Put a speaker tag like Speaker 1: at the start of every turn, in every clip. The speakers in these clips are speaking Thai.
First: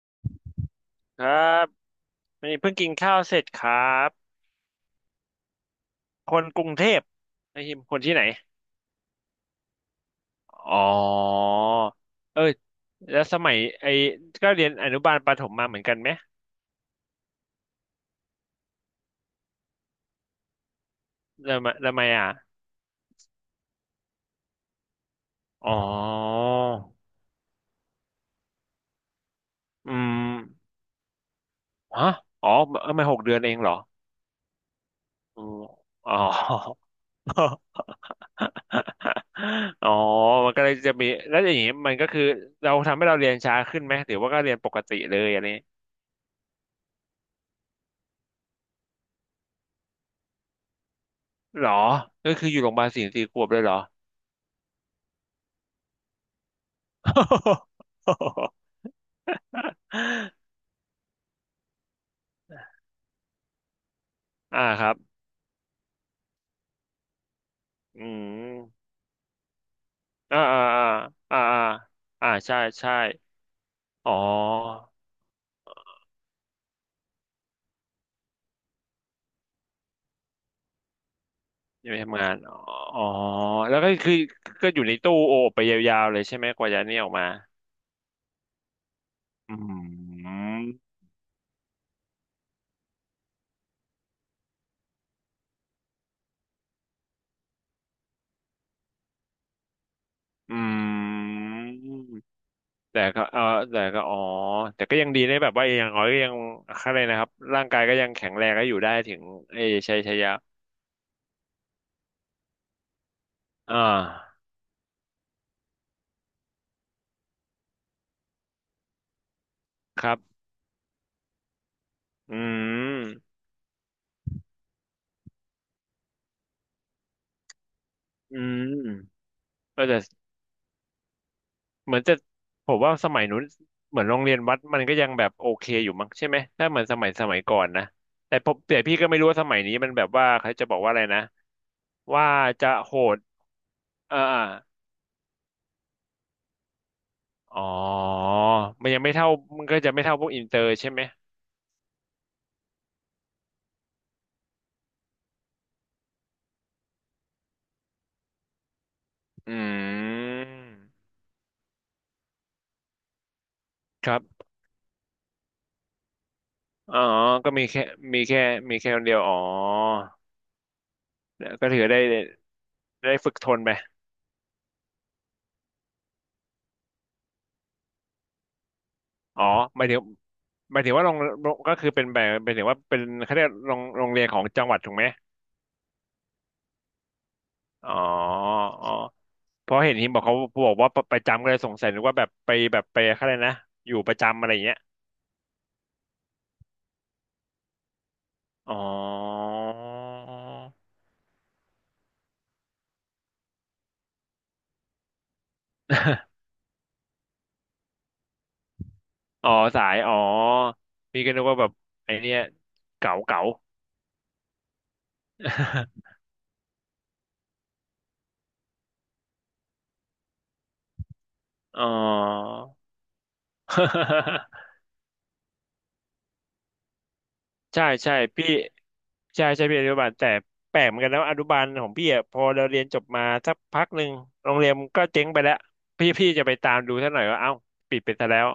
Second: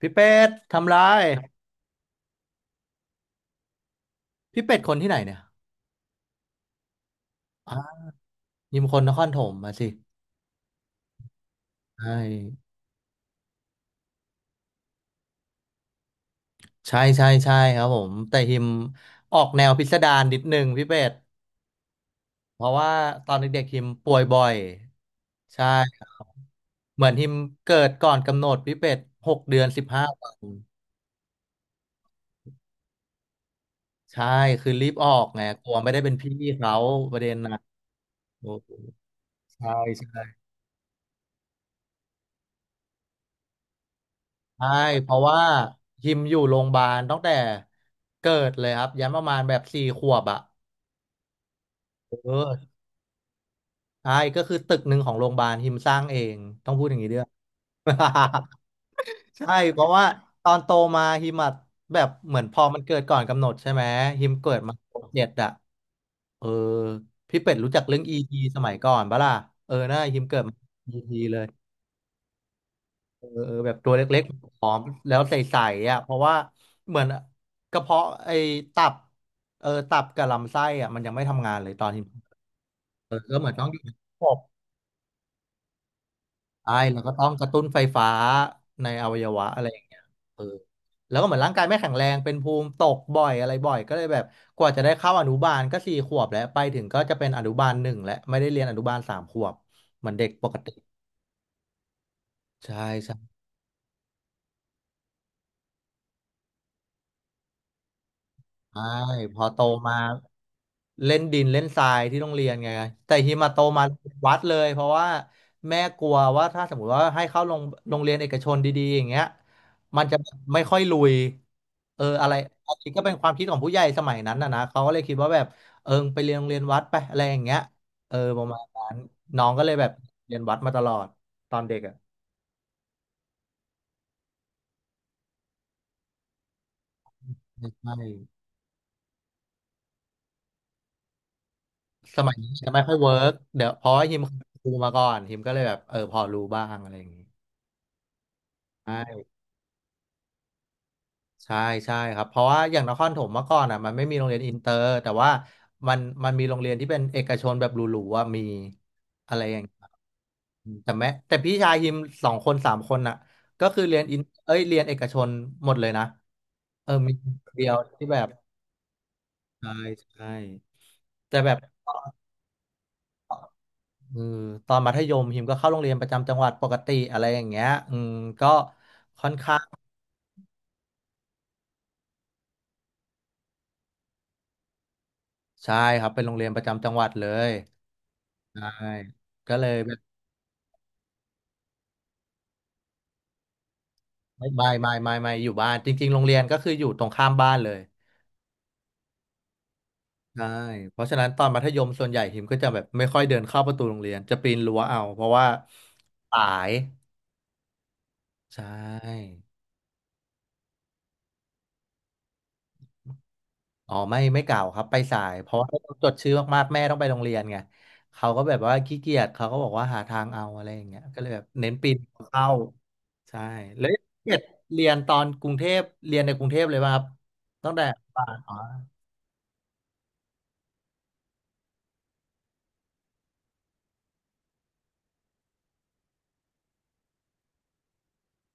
Speaker 1: พี่เป็ดทำไร
Speaker 2: ครับนี่เพิ่งกินข้าวเสร็จครับ
Speaker 1: พี่เป็ดคนที่ไหนเนี่ย
Speaker 2: คนกรุงเทพนายฮิม
Speaker 1: อ่า
Speaker 2: คนที่ไหน
Speaker 1: ยิมคนนครถมมาสิ
Speaker 2: อ๋อ
Speaker 1: ใช่
Speaker 2: เอ้ยแล้วสมัยไอ้ก็เรียนอนุบาลประถมมาเหมือนกันไหม
Speaker 1: ใช่ใช่ใช่ครับผมแต่ฮิมออกแนวพิสดารนิดนึงพี่เป็ด
Speaker 2: แล้วมาอ่ะ
Speaker 1: เพราะว่าตอนเด็กๆฮิมป่วยบ่อย
Speaker 2: อ๋อ
Speaker 1: ใช่เหมือนฮิมเกิดก่อนกำหนดพี่เป็ดหกเดือนสิบ
Speaker 2: อื
Speaker 1: ห้า
Speaker 2: ม
Speaker 1: วัน
Speaker 2: ฮะอ๋อเอ้มาหกเดือนเองเหรอ
Speaker 1: ใช่คือรีบออกไง
Speaker 2: อืม
Speaker 1: กลัวไม่ได้เป็
Speaker 2: อ๋อ
Speaker 1: นพี่เขาประเด็นนะโอ้โหใช่
Speaker 2: อ๋อ
Speaker 1: ใช่
Speaker 2: มันก็เลยจะมีแล้วอย่างนี้มันก็คือเราทำให้เราเรียนช้าขึ้นไหมหรือว่าก็เรียน
Speaker 1: ใช่
Speaker 2: ปกติ
Speaker 1: เพ
Speaker 2: เล
Speaker 1: ราะ
Speaker 2: ย
Speaker 1: ว่า
Speaker 2: อะไนี้
Speaker 1: ฮิมอยู่โรงพยาบาลตั้งแต่เกิดเลยครับยันประมาณแบบสี่ขวบอ่ะ
Speaker 2: หรอ
Speaker 1: เ
Speaker 2: ก็คืออยู่โร
Speaker 1: ออ
Speaker 2: งพยาบาลสี่ขวบเลยเหรอ
Speaker 1: ใช่ก็คือตึกหนึ่งของโรงพยาบาลฮิมสร้างเองต้องพูดอย่างนี้ด้วย ใช่เพราะว่าตอนโตมาฮิมอะแบบเหมือนพอมันเกิดก่อนกำหนดใช่ไหมฮิมเกิด
Speaker 2: อ่า
Speaker 1: มา
Speaker 2: ครั
Speaker 1: ห
Speaker 2: บ
Speaker 1: กเจ็ดอะเออพี่เป็ดรู้จักเรื่อ
Speaker 2: อื
Speaker 1: ง e ีทีสมัย
Speaker 2: ม
Speaker 1: ก่อนปะล่ะเออน่าฮิมเกิ
Speaker 2: อ่า
Speaker 1: ดมา
Speaker 2: อ่า
Speaker 1: e ีที
Speaker 2: อ่า
Speaker 1: เล
Speaker 2: อ่า
Speaker 1: ย
Speaker 2: อ่าอ่าใช่ใช่
Speaker 1: เออเออแบบตัว
Speaker 2: อ๋อ
Speaker 1: เล็กๆผอมแล้วใสๆอ่ะเพราะว่าเหมือนกระเพาะไอ้ตับเออตับกับลำไส้อ่ะมันยังไม่ทำงานเลยตอ
Speaker 2: อ
Speaker 1: น
Speaker 2: ยู่ใน
Speaker 1: ฮิม
Speaker 2: ทำงานอ๋ออ๋อ
Speaker 1: เออก็เหมือนต้อง
Speaker 2: แล้
Speaker 1: อ
Speaker 2: ว
Speaker 1: ยู่
Speaker 2: ก็
Speaker 1: ใน
Speaker 2: คือ
Speaker 1: ระบบ
Speaker 2: ก็อยู่ในตู้โอบไปยาวๆเลยใช่ไหมกว่า
Speaker 1: ใช่
Speaker 2: จะนี่
Speaker 1: แล้ว
Speaker 2: ออ
Speaker 1: ก็
Speaker 2: ก
Speaker 1: ต้
Speaker 2: มา
Speaker 1: องกระตุ้นไฟฟ้าในอวัยวะ
Speaker 2: อื
Speaker 1: อะไรอย่างเงี้ยเออ
Speaker 2: ม
Speaker 1: แล้วก็เหมือนร่างกายไม่แข็งแรงเป็นภูมิตกบ่อยอะไรบ่อยก็เลยแบบกว่าจะได้เข้าอนุบาลก็สี่ขวบแล้วไปถึงก็จะเป็นอนุบาลหนึ่งแล้วไม่ได้เรียนอนุบาลสามขวบเหมือนเด็กปก
Speaker 2: อื
Speaker 1: ติ
Speaker 2: ม
Speaker 1: ใช่
Speaker 2: แต่ก็
Speaker 1: ใช่
Speaker 2: เออแต่ก็อ๋อแต่ก็ยังดีนะแบบว่าอย่างน้อยก็ยังอะไรนะครับร่างกายก็ยังแข็งแรงก็อยู่
Speaker 1: ใช่
Speaker 2: ได้ถึง
Speaker 1: พอ
Speaker 2: เอ
Speaker 1: โต
Speaker 2: อชั
Speaker 1: มา
Speaker 2: ยชยะ
Speaker 1: เล่นดินเล่นทรายที่โรงเรียนไงแต่ฮิมาโต
Speaker 2: อ่
Speaker 1: มาวัด
Speaker 2: า
Speaker 1: เลยเพราะว่าแม่กลัวว่าถ้าสมมติว่าให้เข้าโรงเรียนเอกชนดีๆอย่างเงี้ยมัน
Speaker 2: ครั
Speaker 1: จะ
Speaker 2: บ
Speaker 1: ไม่ค่อยลุยเอออะไร
Speaker 2: อื
Speaker 1: อันนี้ก็เป็น
Speaker 2: ม
Speaker 1: ความคิดของผู้ใหญ่สมัยนั้นนะนะเขาก็เลยคิดว่าแบบเออไปเรียนโรงเรียนวัดไปอะไรอย่างเงี้ยเออ
Speaker 2: อื
Speaker 1: ประมาณนั้น
Speaker 2: ม
Speaker 1: น้องก็เลย
Speaker 2: ก็
Speaker 1: แบบ
Speaker 2: จะ
Speaker 1: เรียนวัดมาตลอดตอนเด็ก
Speaker 2: เห
Speaker 1: อ่ะ
Speaker 2: มือนจะผมว่าสมัยนู้นเหมือนโรงเรียนวัดมันก็ยังแบบโอเคอยู่มั้งใช่ไหมถ้าเหมือนสมัยก่อนนะ
Speaker 1: ใช่
Speaker 2: แต่ผมแต่พี่ก็ไม่รู้ว่าสมัยนี้มันแบบว่าเขาจะบอกว่าอะไรนะ
Speaker 1: ส
Speaker 2: ว่า
Speaker 1: มัยนี้
Speaker 2: จะ
Speaker 1: จะไม่
Speaker 2: โห
Speaker 1: ค่อย
Speaker 2: ด
Speaker 1: เวิร์กเดี๋ยวเพราะว่าฮิ
Speaker 2: เอา
Speaker 1: มเค
Speaker 2: อา
Speaker 1: ยเป็นครูมาก่อนฮิมก็เลยแบบเออพอรู้บ้างอะไรอย่างนี้
Speaker 2: อ๋อมันยังไม่
Speaker 1: ใช่
Speaker 2: เท่ามันก็จะไม่เท่าพวกอินเตอร์ใช่ไหม
Speaker 1: ใช่ใช่ครับเพราะว่าอย่างนครถมเมื่อก่อนอ่ะมันไม่มีโรงเรียนอินเตอร์แต่ว่ามันมีโรงเรียนที่เป็นเอกชนแบบหรูๆว่ามีอะไร
Speaker 2: อื
Speaker 1: อย่างเงี้ยแต่
Speaker 2: ม
Speaker 1: แม้แต่พี่ชายฮิมสองคนสามคนอ่ะก็คือ
Speaker 2: ครับ
Speaker 1: เรียนเอกชนหมดเลยนะเออ
Speaker 2: อ๋อ
Speaker 1: มีค
Speaker 2: ก็
Speaker 1: น
Speaker 2: มี
Speaker 1: เดียว
Speaker 2: แค่
Speaker 1: ที่แบ
Speaker 2: มี
Speaker 1: บ
Speaker 2: แค่มีแค่คนเดียวอ๋อ
Speaker 1: ใช่ใช่แต่แบบ
Speaker 2: ก็ถือได้ได้ฝึกทนไป
Speaker 1: เออตอนมัธยมฮิมก็เข้าโรงเรียนประจำจังหวัดปกติอะไรอย่างเงี้ยอืมก็ค่อน
Speaker 2: อ๋อ
Speaker 1: ข้าง
Speaker 2: หมายถึงหมายถึงว่าโรงโรงก็คือเป็นแบบหมายถึงว่าเป็นเขาเรียกโรงโรงเรียนของจังหวัดถูกไหม
Speaker 1: ใช่ครับเป็นโรงเรียนประจำจังหวัดเลย
Speaker 2: อ๋อ
Speaker 1: ใช่
Speaker 2: อ๋อ
Speaker 1: ก็เล
Speaker 2: เพ
Speaker 1: ย
Speaker 2: ราะ
Speaker 1: แบ
Speaker 2: เห็น
Speaker 1: บ
Speaker 2: ทีมบอกเขาบอกว่าประจำก็เลยสงสัยนึกว่าแบบไปแบบไปอะไรนะอยู่ประจำอะ
Speaker 1: ไม่
Speaker 2: ไรอย่าง
Speaker 1: ไม่
Speaker 2: เงี้ย
Speaker 1: ไม่ไม่ไม่อยู่บ้านจริงๆโรงเรียนก็คืออยู่ตรงข้ามบ้านเลย
Speaker 2: อ๋อ
Speaker 1: ใช่เพราะฉะนั้นตอนมัธยมส่วนใหญ่หิมก็จะแบบไม่ค่อยเดินเข้าประตูโรงเรียนจะปีนรั้วเอาเพราะว่าสา ยใช่
Speaker 2: อ๋อสายอ๋อพี่ก็นึกว่าแบบไอเนี้ยเก๋าเก๋า
Speaker 1: อ๋อไม่ไม่เก่าครับไปสายเพราะว่าต้องจด ชื่อมากๆแม่ต้องไปโรงเรียนไงเขาก็แบบว่าขี้เกียจเขาก็บอกว่าหาทางเอาอะไรอย่างเงี้ยก็เลยแบบเน้น
Speaker 2: อ๋อ
Speaker 1: ปีนเข้าใช่แล้วเรียน เรียนตอนกรุงเทพเรียนในกรุงเทพเลยป่ะครับตั้ง
Speaker 2: ใช่
Speaker 1: แต่
Speaker 2: ใช่
Speaker 1: ปา
Speaker 2: พี่
Speaker 1: น
Speaker 2: ใช่ใช่พี่อนุบาลแต่แปลกเหมือนกันนะว่าอนุบาลของพี่อะพอเราเรียนจบมาสักพักหนึ่งโรงเรียนก็เจ๊งไปแล้วพี่จะไปตามดูซะหน่อยว่าเอ้าปิดไปซะแล้ว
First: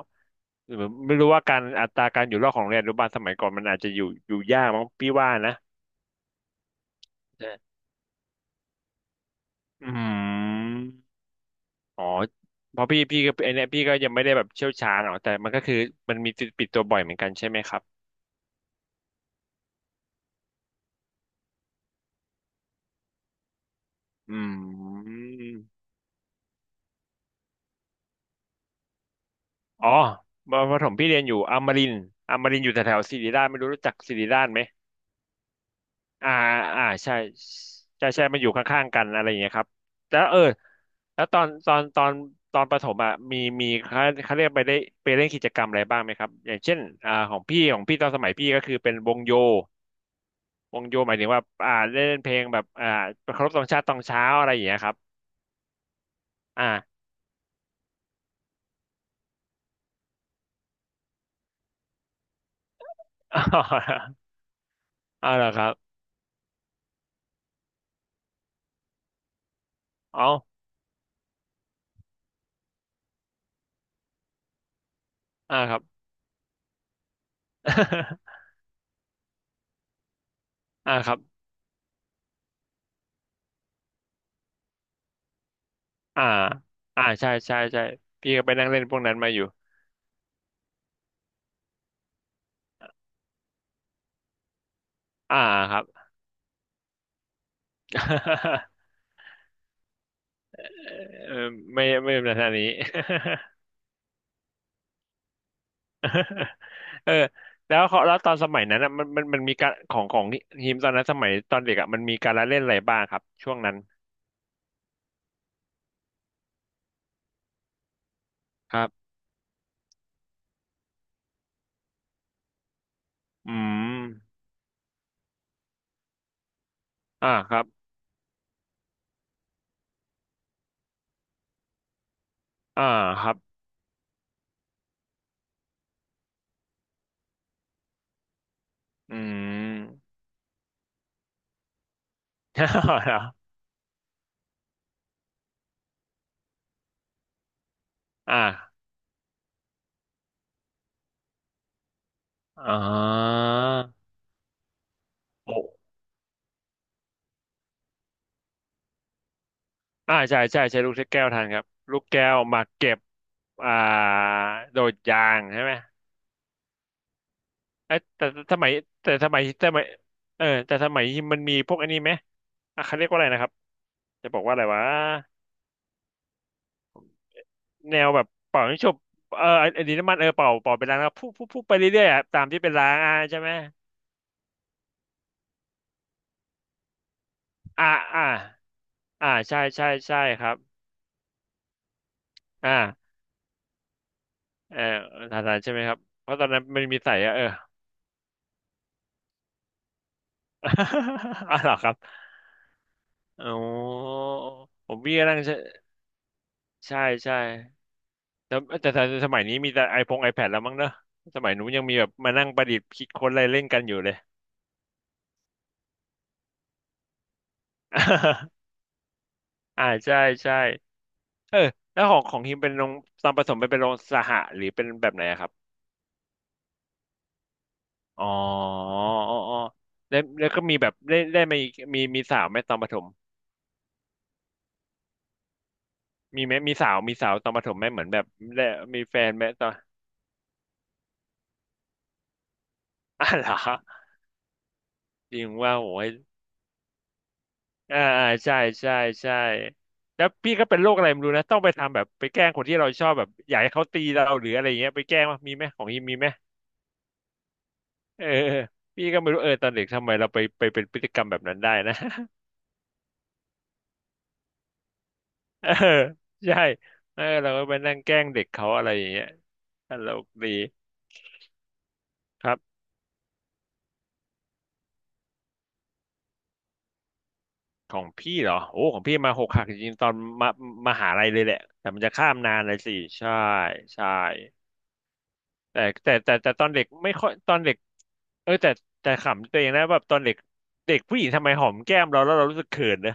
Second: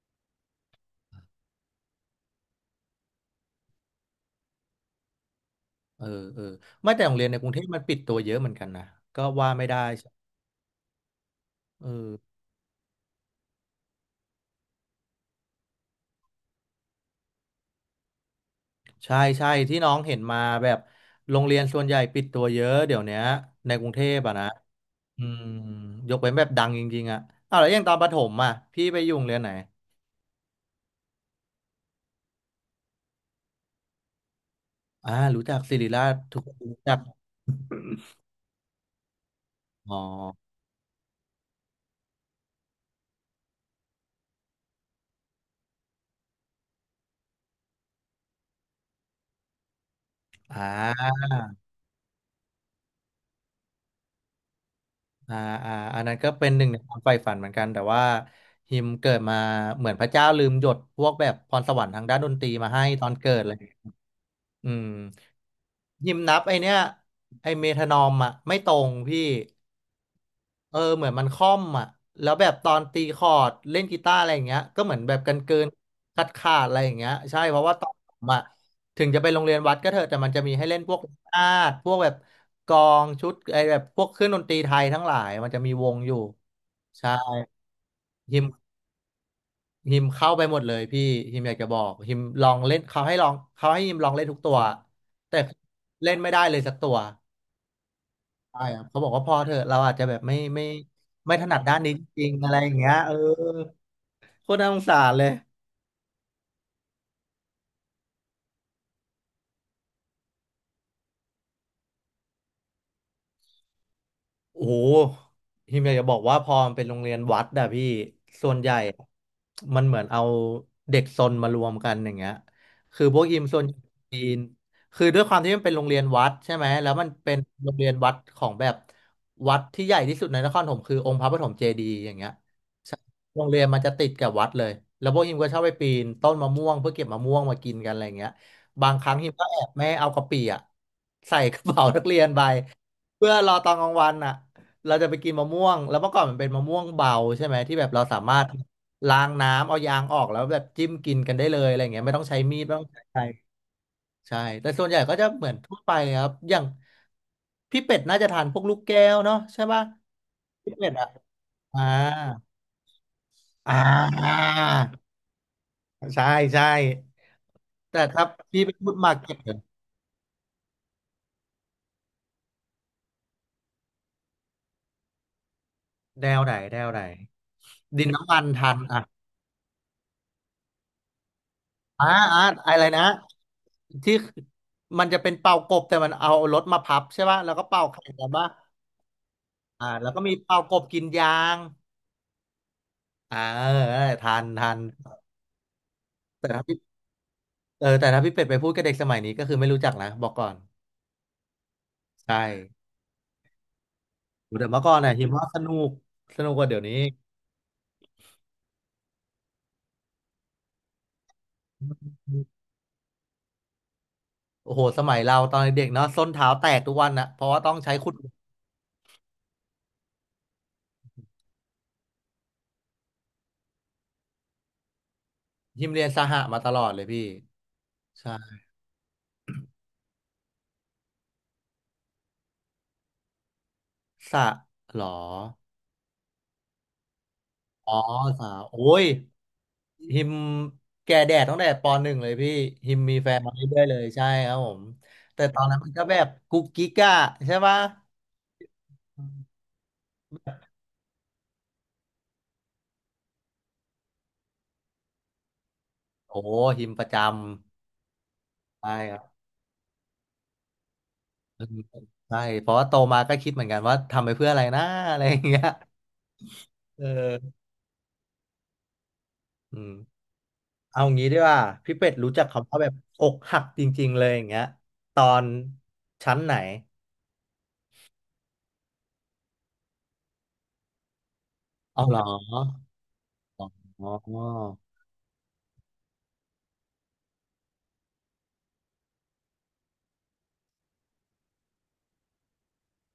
Speaker 2: หรือไม่รู้ว่าการอัตราการอยู่รอดของโรงเรียนอนุบาลสมัยก่อนมันอาจจะอยู่ยากมั้งพี่ว่านะ
Speaker 1: เออเออไม่แต่โรงเรียนในกรุ
Speaker 2: ใช่
Speaker 1: งเทพมันปิดตัวเยอะเหมือนกันนะก็ว่าไม่ได้
Speaker 2: อืม
Speaker 1: เอ
Speaker 2: อ๋อ
Speaker 1: อ
Speaker 2: เพราะพี่ก็ไอเนี้ยพี่ก็ยังไม่ได้แบบเชี่ยวชาญหรอกแต่มันก็คือมันมีปิดตัวบ่อยเหมือนกันใช่ไหมครับ
Speaker 1: ใช่ใช่ที่น้องเห็นมาแบบโรงเรียนส่วนใหญ่ปิดตัวเยอะเดี๋ยวเนี้ยในกรุงเทพ
Speaker 2: อ
Speaker 1: อะนะ
Speaker 2: ื
Speaker 1: อืม
Speaker 2: ม
Speaker 1: ยกเว้นแบบดังจริงๆอะอ้าวแล้วอย่างตอนประถมอะพี่ไปอยู่โรงเรียนไหน
Speaker 2: อ๋อประถมพี่เรียนอยู่อมรินทร์อมรินทร์อยู่แถวๆศิริราชไม่รู้รู้จักศิริราชไหม
Speaker 1: อ่ารู้จักศิริราช
Speaker 2: อ่า
Speaker 1: ทุกคนรู้
Speaker 2: อ่า
Speaker 1: จัก
Speaker 2: ใช่ใช่ใช่มันอยู่ข้างๆกันอะไรอย่างเงี้ยครับ
Speaker 1: อ๋อ
Speaker 2: แล้วเออแล้วตอนประถมอ่ะมีเขาเรียกไปได้ไปเล่นกิจกรรมอะไรบ้างไหมครับอย่างเช่นอ่าของพี่ตอนสมัยพี่ก็คือเป็นวงโย
Speaker 1: อ่
Speaker 2: วงโยหมา
Speaker 1: า
Speaker 2: ยถึงว่าอ่าเล่นเพลงแบบอ่าเคารพธงชาติตอนเช้าอะไรอย่างเงี้ยครับ
Speaker 1: อ่าอ่าอันนั้นก็เป็นห
Speaker 2: อ่า
Speaker 1: นึ่งในความใฝ่ฝันเหมือนกันแต่ว่าฮิมเกิดมาเหมือนพระเจ้าลืมหยดพวกแบบพรสวรรค์ทางด้านดนตรีมาให้ตอนเกิดเลย อืม
Speaker 2: อ๋อเหรอครับ
Speaker 1: ฮิมนับไอเนี้ยไอเมทานอมอ่ะไม่ตรงพี่
Speaker 2: อ๋อ
Speaker 1: เออเหมือนมันค่อมอ่ะแล้วแบบตอนตีคอร์ดเล่นกีตาร์อะไรอย่างเงี้ยก็เหมือนแบบกันเกิ
Speaker 2: อ่า
Speaker 1: น
Speaker 2: ครับ
Speaker 1: ขาดขาดอะไรอย่างเงี้ยใช่เพราะว่าตอนผมอ่ะ ถึงจะไปโรงเรียนวัดก็เถอะแต่มันจะมีให้เล่นพ
Speaker 2: อ่า
Speaker 1: วก
Speaker 2: ครับ
Speaker 1: นาฏพวกแบบกลองชุดไอแบบพวกเครื่องดนตรีไทยทั้งหลายมันจะมีวงอยู่
Speaker 2: อ่าอ่า
Speaker 1: ใช่
Speaker 2: ใช่ใช่ใช่พี่
Speaker 1: ฮิ
Speaker 2: ก็
Speaker 1: ม
Speaker 2: ไปนั่งเล่นพวกนั้นมาอยู่
Speaker 1: ฮิมเข้าไปหมดเลยพี่ฮิมอยากจะบอกฮิมลองเล่นเขาให้ลองเขาให้ฮิมลองเล่นทุกตัว
Speaker 2: อ่า
Speaker 1: แต่
Speaker 2: ครับ
Speaker 1: เล่นไม่ได้เลยสักตัว ใช่ ครับเขาบอกว่าพอเถอะเราอาจจะแบบไม่
Speaker 2: เอ
Speaker 1: ไม่ถ
Speaker 2: อ
Speaker 1: นัดด้าน
Speaker 2: ไม่
Speaker 1: นี้
Speaker 2: ไม่
Speaker 1: จ
Speaker 2: เป็น
Speaker 1: ริงๆ
Speaker 2: ทา
Speaker 1: อะ
Speaker 2: ง
Speaker 1: ไรอ
Speaker 2: นี้
Speaker 1: ย่างเงี้ยเออโคตรน่าสงสารเลย
Speaker 2: เออแล้วเขาแล้วตอนสมัยนั้นอะมันมีการของของทีมตอนนั้นสมัยตอนเด็กอ่ะมันมีการละเล่นอะไรบ้างครับช่วงนั้น
Speaker 1: โอ้โหทีมอยากจะบอกว่าพอมันเป็นโรงเรียนวัดอะพี่ ส่วนให
Speaker 2: ค
Speaker 1: ญ่
Speaker 2: รับ
Speaker 1: มันเหมือนเอาเด็กซนมารวมกันอย่างเงี้ยคือพวกยิม
Speaker 2: อื
Speaker 1: ซน
Speaker 2: ม
Speaker 1: จีนคือด้วยความที่มันเป็นโรงเรียนวัดใช่ไหมแล้วมัน
Speaker 2: อ่า
Speaker 1: เป็น
Speaker 2: ครับ
Speaker 1: โรงเรียนวัดของแบบวัดที่ใหญ่ที่สุดในนครปฐมคือองค์พระปฐมเจดีย์อย่างเงี้ย
Speaker 2: อ่า
Speaker 1: ใช่
Speaker 2: ครับ
Speaker 1: โรงเรียนมันจะติดกับวัดเลยแล้วพวกยิมก็ชอบไปปีนต้นมะม่วงเพื่อเก็บมะม่วงมากินกันอะไรเงี้ยบางครั้
Speaker 2: อื
Speaker 1: งฮิมก็แอบแม่เอา
Speaker 2: ม
Speaker 1: กะปิอะใส่กระเป๋านักเรียนไป
Speaker 2: เหรอ
Speaker 1: เพื่อรอตอนกลางวันอ่ะเราจะไปกินมะม่วงแล้วเมื่อก่อนมันเป็นมะม่วงเบาใช่ไหมที่แบบเราสามา
Speaker 2: อ่า
Speaker 1: รถล้างน้ำเอายางออกแล้วแบบจิ้มกินกันได้เลยอะไรอย่างเงี้ยไม่ต้องใช้มีดไม่
Speaker 2: อ๋
Speaker 1: ต้องใช้อะไรใช่แต่ส่วนใหญ่ก็จะเหมือนทั่
Speaker 2: อ
Speaker 1: วไปครับอย่างพี่เป็ดน่าจะทานพวกลูกแก้วเนาะใช่ป่ะ
Speaker 2: อ่าใช่ใช่
Speaker 1: พี่
Speaker 2: ใช้
Speaker 1: เป็
Speaker 2: ลู
Speaker 1: ด
Speaker 2: ก
Speaker 1: อ่ะ
Speaker 2: แก้วทันครับ
Speaker 1: อ่า
Speaker 2: ลูกแก้วมาเก็บอ่า
Speaker 1: อ่า
Speaker 2: โดดยางใช่ไหม
Speaker 1: ใช่ใช่
Speaker 2: เอ้ย
Speaker 1: แต่ถ้า
Speaker 2: แต่แต่ส
Speaker 1: พี่
Speaker 2: มั
Speaker 1: ไป
Speaker 2: ย
Speaker 1: พูด
Speaker 2: แต่
Speaker 1: มา
Speaker 2: ส
Speaker 1: เก็ต
Speaker 2: มัยสมัยเออแต่สมัยมันมีพวกอันนี้ไหมอ่ะเขาเรียกว่าอะไรนะครับจะบอกว่าอะไรวะ
Speaker 1: แนวไหนแนวไหน
Speaker 2: แน
Speaker 1: ดิ
Speaker 2: ว
Speaker 1: น
Speaker 2: แบบ
Speaker 1: น้ำมัน
Speaker 2: เป่า
Speaker 1: ทั
Speaker 2: ให้
Speaker 1: น
Speaker 2: จบเออไอ้ไอันนี้น้ำมันเออเป่าเป็นล้างแล้วพุ่ไปเรื่อ
Speaker 1: อ่า
Speaker 2: ยๆอ่ะตา
Speaker 1: อ่า
Speaker 2: มที่เป็น
Speaker 1: อะไร
Speaker 2: ล้าง
Speaker 1: นะ
Speaker 2: อ่ะใช่ไหม
Speaker 1: ที่มันจะเป็นเป่ากบแต่มันเอารถมาพับใช่ป่ะแล้วก็เป่า
Speaker 2: อ่า
Speaker 1: แข่ง
Speaker 2: อ่า
Speaker 1: กันป่ะ
Speaker 2: อ่าใช่ใช่
Speaker 1: อ่าแล้ว
Speaker 2: ใช่
Speaker 1: ก็มี
Speaker 2: ครับ
Speaker 1: เป่ากบกินยาง
Speaker 2: อ่า
Speaker 1: อ่าเออทันทั
Speaker 2: เอ
Speaker 1: น
Speaker 2: อทันทานใช่ไหมครับเพราะต
Speaker 1: แต่
Speaker 2: อนนั้
Speaker 1: ถ้า
Speaker 2: น
Speaker 1: พี่
Speaker 2: มันมีใส่อะเออ
Speaker 1: เออแต่ถ้าพี่เป็ดไปพูดกับเด็กสมัยนี้ก็คือไม่รู้จักนะบอกก่อน
Speaker 2: อ๋อเหรอครับ
Speaker 1: ใช่
Speaker 2: อ๋อ
Speaker 1: แต่เมื่อ
Speaker 2: ผ
Speaker 1: ก่อ
Speaker 2: ม
Speaker 1: นน่ะ
Speaker 2: พี่
Speaker 1: หิ
Speaker 2: ก็
Speaker 1: ม
Speaker 2: นั่ง
Speaker 1: ว่า
Speaker 2: ใช่
Speaker 1: สนุกสนุกกว่าเดี๋ยวนี้
Speaker 2: ใช่ใช่แต่แต่สมัยนี้มีแต่ไอพงไอแพดแล้วมั้งเนอะสมัยนู้นยังมีแบบมานั่งประดิษฐ์คิดค้นอะไรเล่นกันอยู่เลย
Speaker 1: โอ้โหสมัยเราตอนเด็กๆเนาะส้นเท้าแตกทุกวันนะเพราะว่าต้องใช้ขุด
Speaker 2: อ่าใช่ใช่เออแล้วของฮิมเป็นโรงตอนผสมไปเป็นโรงสหะหรือเป็นแบบไหนอะครับ
Speaker 1: ยิมเรียนสหะมาตลอดเลยพี่
Speaker 2: อ๋อ
Speaker 1: ใช่
Speaker 2: อ๋ออ๋อแล้วแล้วก็มีแบบได้มาอีกมีสาวไหมตอนประถม
Speaker 1: สะหรอ
Speaker 2: มีไหมมีสาวตอนประถมไหม
Speaker 1: อ๋อ
Speaker 2: เหมือนแบบ
Speaker 1: สาว
Speaker 2: ได้
Speaker 1: โอ้
Speaker 2: มี
Speaker 1: ย
Speaker 2: แฟนไหมตอน
Speaker 1: ฮิมแก่แดดตั้งแต่ปหนึ่งเลยพี่ฮิมมี
Speaker 2: อ่ะ
Speaker 1: แฟน
Speaker 2: เหร
Speaker 1: มา
Speaker 2: อ
Speaker 1: เรื่อยๆเลยใช่ครับผม
Speaker 2: จ
Speaker 1: แต่
Speaker 2: ริง
Speaker 1: ตอน
Speaker 2: ว่า
Speaker 1: นั้นมันก็
Speaker 2: โอ้ย
Speaker 1: แบบกุ๊กกิ๊กอะใช่ปะ
Speaker 2: อ่าอ่าใช่ใช่
Speaker 1: อื
Speaker 2: ใช่
Speaker 1: ม
Speaker 2: แล้วพี่ก็เป็นโรคอะไรไม่รู้นะต้องไปทำแบบไปแกล้งคนที่เราชอบแบบอยากให้เขาตีเราหรืออะไรเงี้ยไปแกล้งมั้ยมีไหมของฮิมมีไหม
Speaker 1: โอ้ฮิมประจำ
Speaker 2: เออ
Speaker 1: ใช่
Speaker 2: พี่
Speaker 1: ค
Speaker 2: ก็
Speaker 1: รั
Speaker 2: ไม่
Speaker 1: บ
Speaker 2: รู้เออตอนเด็กทำไมเราไปเป็นพฤติกรรมแบบนั้น
Speaker 1: อื
Speaker 2: ได้
Speaker 1: ม
Speaker 2: นะ
Speaker 1: ใช่เพราะว่าโตมาก็คิดเหมือนกันว่าทำไปเพื่ออะไรนะอะไรอย่างเงี้ ย
Speaker 2: เออใช่
Speaker 1: เ
Speaker 2: เออเรา
Speaker 1: ออ
Speaker 2: ก็ไปนั่งแกล้งเด็กเขาอะไรอย่างเงี้ย
Speaker 1: อืม
Speaker 2: ตลกดี
Speaker 1: เอางี้ดีกว่าพี่เป็ดรู้จัก
Speaker 2: ครับ
Speaker 1: คำว่าแบบอกหักจริงๆเลยอย่างเงี้ยตอนชั้นไหน
Speaker 2: ของพี่เหรอโอ้ของพี่มาหกหักจริงๆตอนมามหาลัยเลยแหละแต่มัน
Speaker 1: เอา
Speaker 2: จะ
Speaker 1: เหรอ
Speaker 2: ข้ามนานเลยสิใช่
Speaker 1: อ๋
Speaker 2: ใช่
Speaker 1: อ
Speaker 2: แต่ตอนเด็กไม่ค่อยตอนเด็กเออแต่แต่ขำตัวเองนะแบบตอนเด็กเด็กผู้หญิงทำไมหอมแก้มเราแล้วเรารู้สึกเขินนะ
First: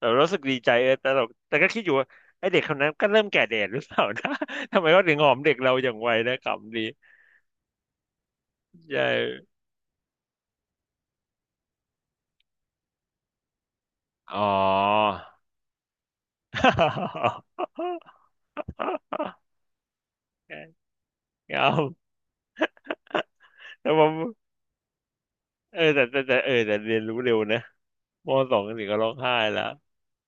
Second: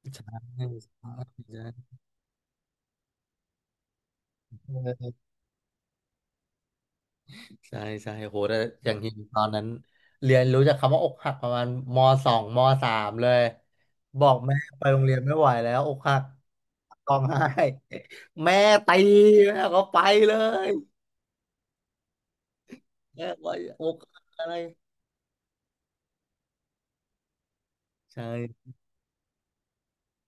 Speaker 2: เรา
Speaker 1: ใช่
Speaker 2: รู้สึกดี
Speaker 1: ใช
Speaker 2: ใจเออแต่
Speaker 1: ่
Speaker 2: เราแต่
Speaker 1: ใ
Speaker 2: ก็คิดอยู่ว่าไอเด็กคนนั้นก็เริ่มแก่แดดหรือเปล่านะ ทำไมเขาถึง
Speaker 1: ช่
Speaker 2: หอมเด็กเราอย่างไวนะขำดี
Speaker 1: ใช่ใช่โหแต่อย่าง
Speaker 2: ใช่
Speaker 1: ที่ตอนนั้นเรียนรู้จากคำว่าอกหักประมาณมสองมสามเลยบอก
Speaker 2: อ๋อ
Speaker 1: แม่ไปโรงเรียนไม่ไหวแล้วอกหักร้องไห้ แม่ตีแม่ก็ไปเลย
Speaker 2: เอา
Speaker 1: แม่ก็อ
Speaker 2: แต่
Speaker 1: ก
Speaker 2: ผม
Speaker 1: หักอะไร
Speaker 2: เออแต่เออแต่เรียนรู้เร็วนะมสอ
Speaker 1: ใช่
Speaker 2: งถึงก็ร้องไห้แล้ว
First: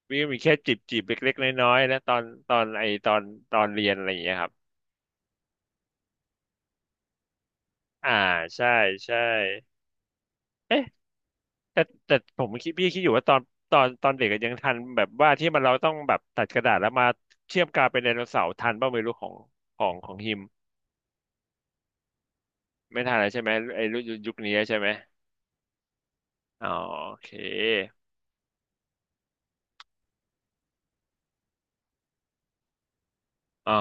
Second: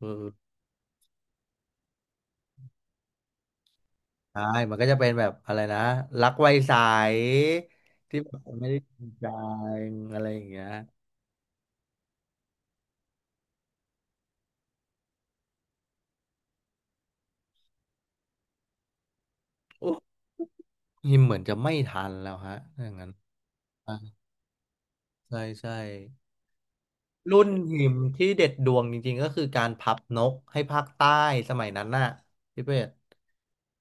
Speaker 1: อื
Speaker 2: วี่
Speaker 1: ม
Speaker 2: มีแค่จีบเล็กๆน้อยๆนะตอนตอนไอตอนตอนเรียนอะไรอย่างเงี้ย
Speaker 1: ใช่
Speaker 2: ครับ
Speaker 1: มันก็จะเป็นแบบอะไรนะรักไวสาย
Speaker 2: อ่า
Speaker 1: ที่แบบไม่
Speaker 2: ใช่
Speaker 1: ได้จริง
Speaker 2: ใช่
Speaker 1: ใจงอะไรอย่างเงี้ย
Speaker 2: เอ๊ะแต่ผมคิดพี่คิดอยู่ว่าตอนตอนเด็กอะยังทันแบบว่าที่มันเราต้องแบบตัดกระดาษแล้วมาเชื่อมกาวเป็นไดโนเสาร์ทันบ้างไม่รู้ของขอ
Speaker 1: โอ้
Speaker 2: ง
Speaker 1: ย
Speaker 2: ของฮิม
Speaker 1: หิมเหมือนจะไม่ทันแล้วฮะถ้าอย่าง
Speaker 2: ไม่
Speaker 1: นั้น
Speaker 2: ทันแล้วใช่ไหมไอ
Speaker 1: อ่ะ
Speaker 2: รุ่นยุคนี้ใช่ไหม
Speaker 1: ใช่ใช่
Speaker 2: อ๋อโอเค
Speaker 1: รุ่นหิมที่เด็ดดวงจริงๆก็คือการพับนกให้ภาคใต้สมัยนั้นน่ะพี่เป็ด
Speaker 2: อ๋อ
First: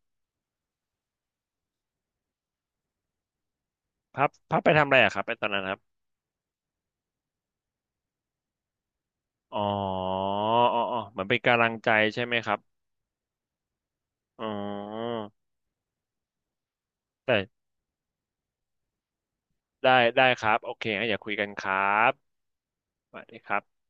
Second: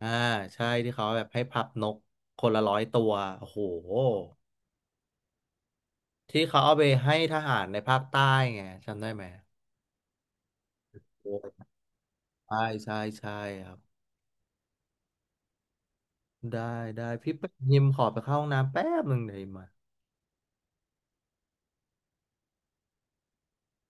Speaker 1: อ่าใช่ที่เขาแบบให้พับนกคนละร้อยตัวโอ้โห
Speaker 2: พับไปทำอะไรอะครับไปตอนนั้นครับ
Speaker 1: ที่เขาเอาไปให้ทหารในภาคใต้ไงจำได้ไหม
Speaker 2: อ๋ออ๋ออ๋อเหมือ
Speaker 1: โอ
Speaker 2: นเป็นกำลั
Speaker 1: ้
Speaker 2: งใจใช่ไหมครั
Speaker 1: ใช่
Speaker 2: บ
Speaker 1: ใช่ใช่ครับ
Speaker 2: อ๋อ
Speaker 1: ได้ได้พี่เป็ด
Speaker 2: แต่
Speaker 1: หิมขอไปเข้าห้องน้ำแป๊บหนึ่งเลยวหิมมา
Speaker 2: ได้ได้ครับโอเคงั้นอย่าคุยกันครับสวัสดีครับ